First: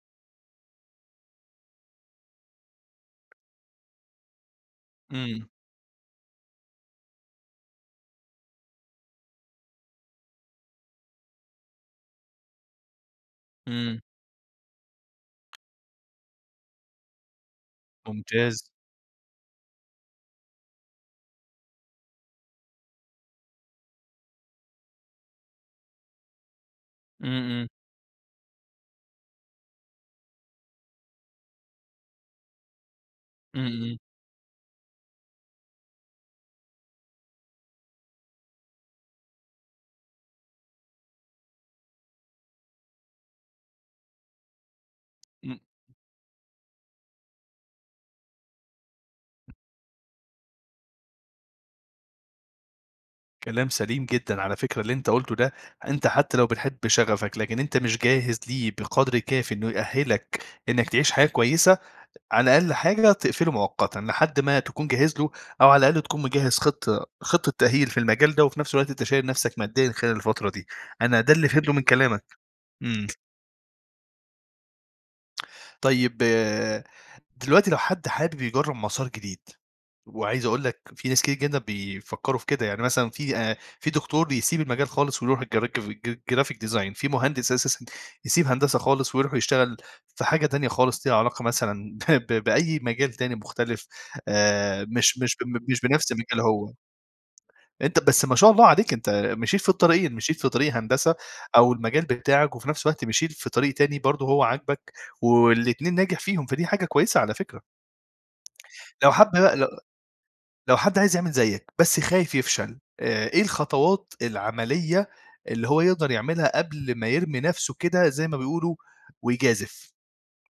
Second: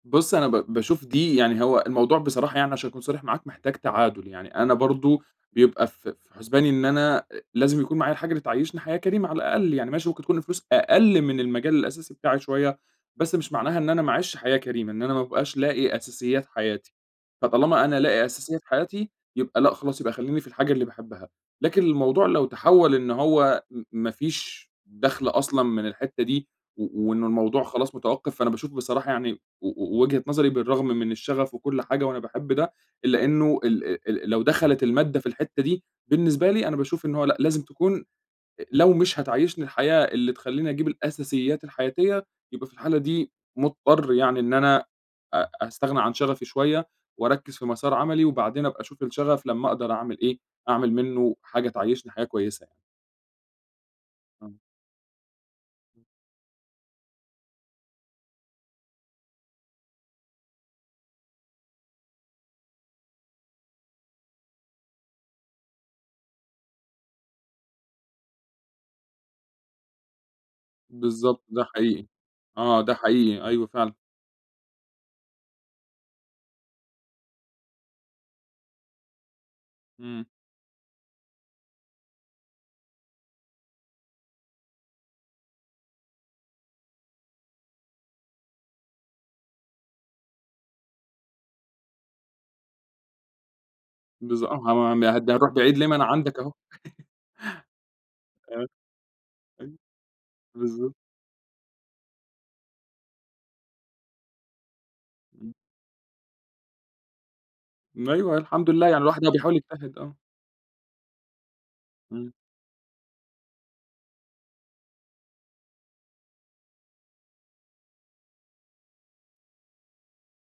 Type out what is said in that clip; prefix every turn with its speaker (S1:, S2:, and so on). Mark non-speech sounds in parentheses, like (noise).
S1: بُص، أنا ب باشوف دي يعني هو الموضوع بصراحة يعني عشان أكون صريح معاك، محتاج تعادُل. يعني أنا برضه
S2: إمم.
S1: بيبقى في في حُسباني إن أنا أ لازم يكون معايا الحاجة اللي تعيّشني حياة كريمة على الأقل، يعني ماشي ممكن تكون الفلوس أقَل من المجال الأساسي بتاعي شوية، بس مش معناها إن
S2: إمم.
S1: أنا ما أعيشش حياة كريمة، إن أنا ما أبقاش لاقي أساسيات حياتي. فطالما أنا لاقي
S2: ممتاز.
S1: أساسيات حياتي، يبقى لأ، خلاص يبقى خلّيني في الحاجة اللي باحبها. لكن الموضوع لو تحوّل إن هو م ما فيش دَخْل أصلًا من الحتّة دي و وإنه
S2: إمم،
S1: الموضوع
S2: إمم.
S1: خلاص متوقّف، فأنا باشوف بصراحة يعني و و وجهة نظري بالرغم من الشغف وكل حاجة وأنا باحب ده، إلّا إنه
S2: إمم،
S1: الأ
S2: إمم.
S1: ال ال لو دخلت المادة في الحتّة دي، بالنسبة لي أنا باشوف إنه هو لأ، لازم تكون أ لو مش هتعيّشني الحياة اللي تخلّيني أجيب الأساسيات الحياتية، يبقى في الحالة دي مضطر يعني إن أنا أ
S2: إمم.
S1: أستغنى عن شغفي شوية وأركّز في مَسار عملي وبعدين أبقى أشوف الشغف لمّا أقدر أعمل إيه، أعمل منّه حاجة تعيّشني حاجة كويسة.
S2: كلام سليم جدًا.
S1: آه.
S2: على فكرة اللي أنت قُلته ده،
S1: امم.
S2: أنت حتّى لو بتحب شغفك، لكن أنت مش جاهز ليه بقدر كافي إنه يأهّلك إنّك تعيش حياة كويسة، أ على أقل حاجة تقفله مؤقتًا، لحد ما تكون جاهز له أو على الأقل تكون مجهّز خطة خطة تأهيل في المجال ده وفي نفس الوقت أنت شايل نفسك ماديًا خلال الفترة دي. أنا ده
S1: بالضبط
S2: اللي
S1: ده
S2: فهمته من
S1: حقيقي.
S2: كلامك.
S1: آه، ده
S2: إمم.
S1: حقيقي. أيوه فعلًا.
S2: طيب، دلوقتي لو حد حابب يجرّب مَسار جديد،
S1: إمم.
S2: وعايز أقول لك في ناس كتير جدًا بيفكّروا في كده، يعني مثلًا في أ في دكتور بيسيب المجال خالص ويروح الجركف ج graphic design، في مهندس أساسًا يسيب هندسة خالص ويروح يشتغل في حاجة تانية خالص ليها علاقة مثلًا ب ب بأي مجال تاني مختلف
S1: بالضب
S2: آآ
S1: آه. هم
S2: مش
S1: يه ده
S2: مش
S1: هنروح
S2: ب
S1: بعيد
S2: مش
S1: ليه؟ ما أنا
S2: بنفس
S1: عندك
S2: مجاله
S1: أهو.
S2: هو.
S1: (chuckles)
S2: أنت بس ما شاء الله
S1: آه.
S2: عليك أنت مشيت في
S1: أي
S2: الطريقين، مشيت في طريق
S1: بالضبط.
S2: هندسة أو المجال بتاعك وفي نفس الوقت مشيت في طريق تاني برضه هو عاجبك
S1: إمم.
S2: والاتنين ناجح فيهم، فدي حاجة كويسة على فكرة.
S1: م أيوه، الحمد لله، يعني
S2: لو
S1: الواحد
S2: حد
S1: بقى
S2: بقى
S1: بيحاول
S2: لو
S1: يجتهد، آه.
S2: لو حد عايز يعمل زيّك بس
S1: إمم.
S2: خايف يفشل، آآ، إيه الخطوات العملية اللي هو يقدر يعملها قبل ما يرمي نفسه كده زي ما بيقولوا ويجازِف؟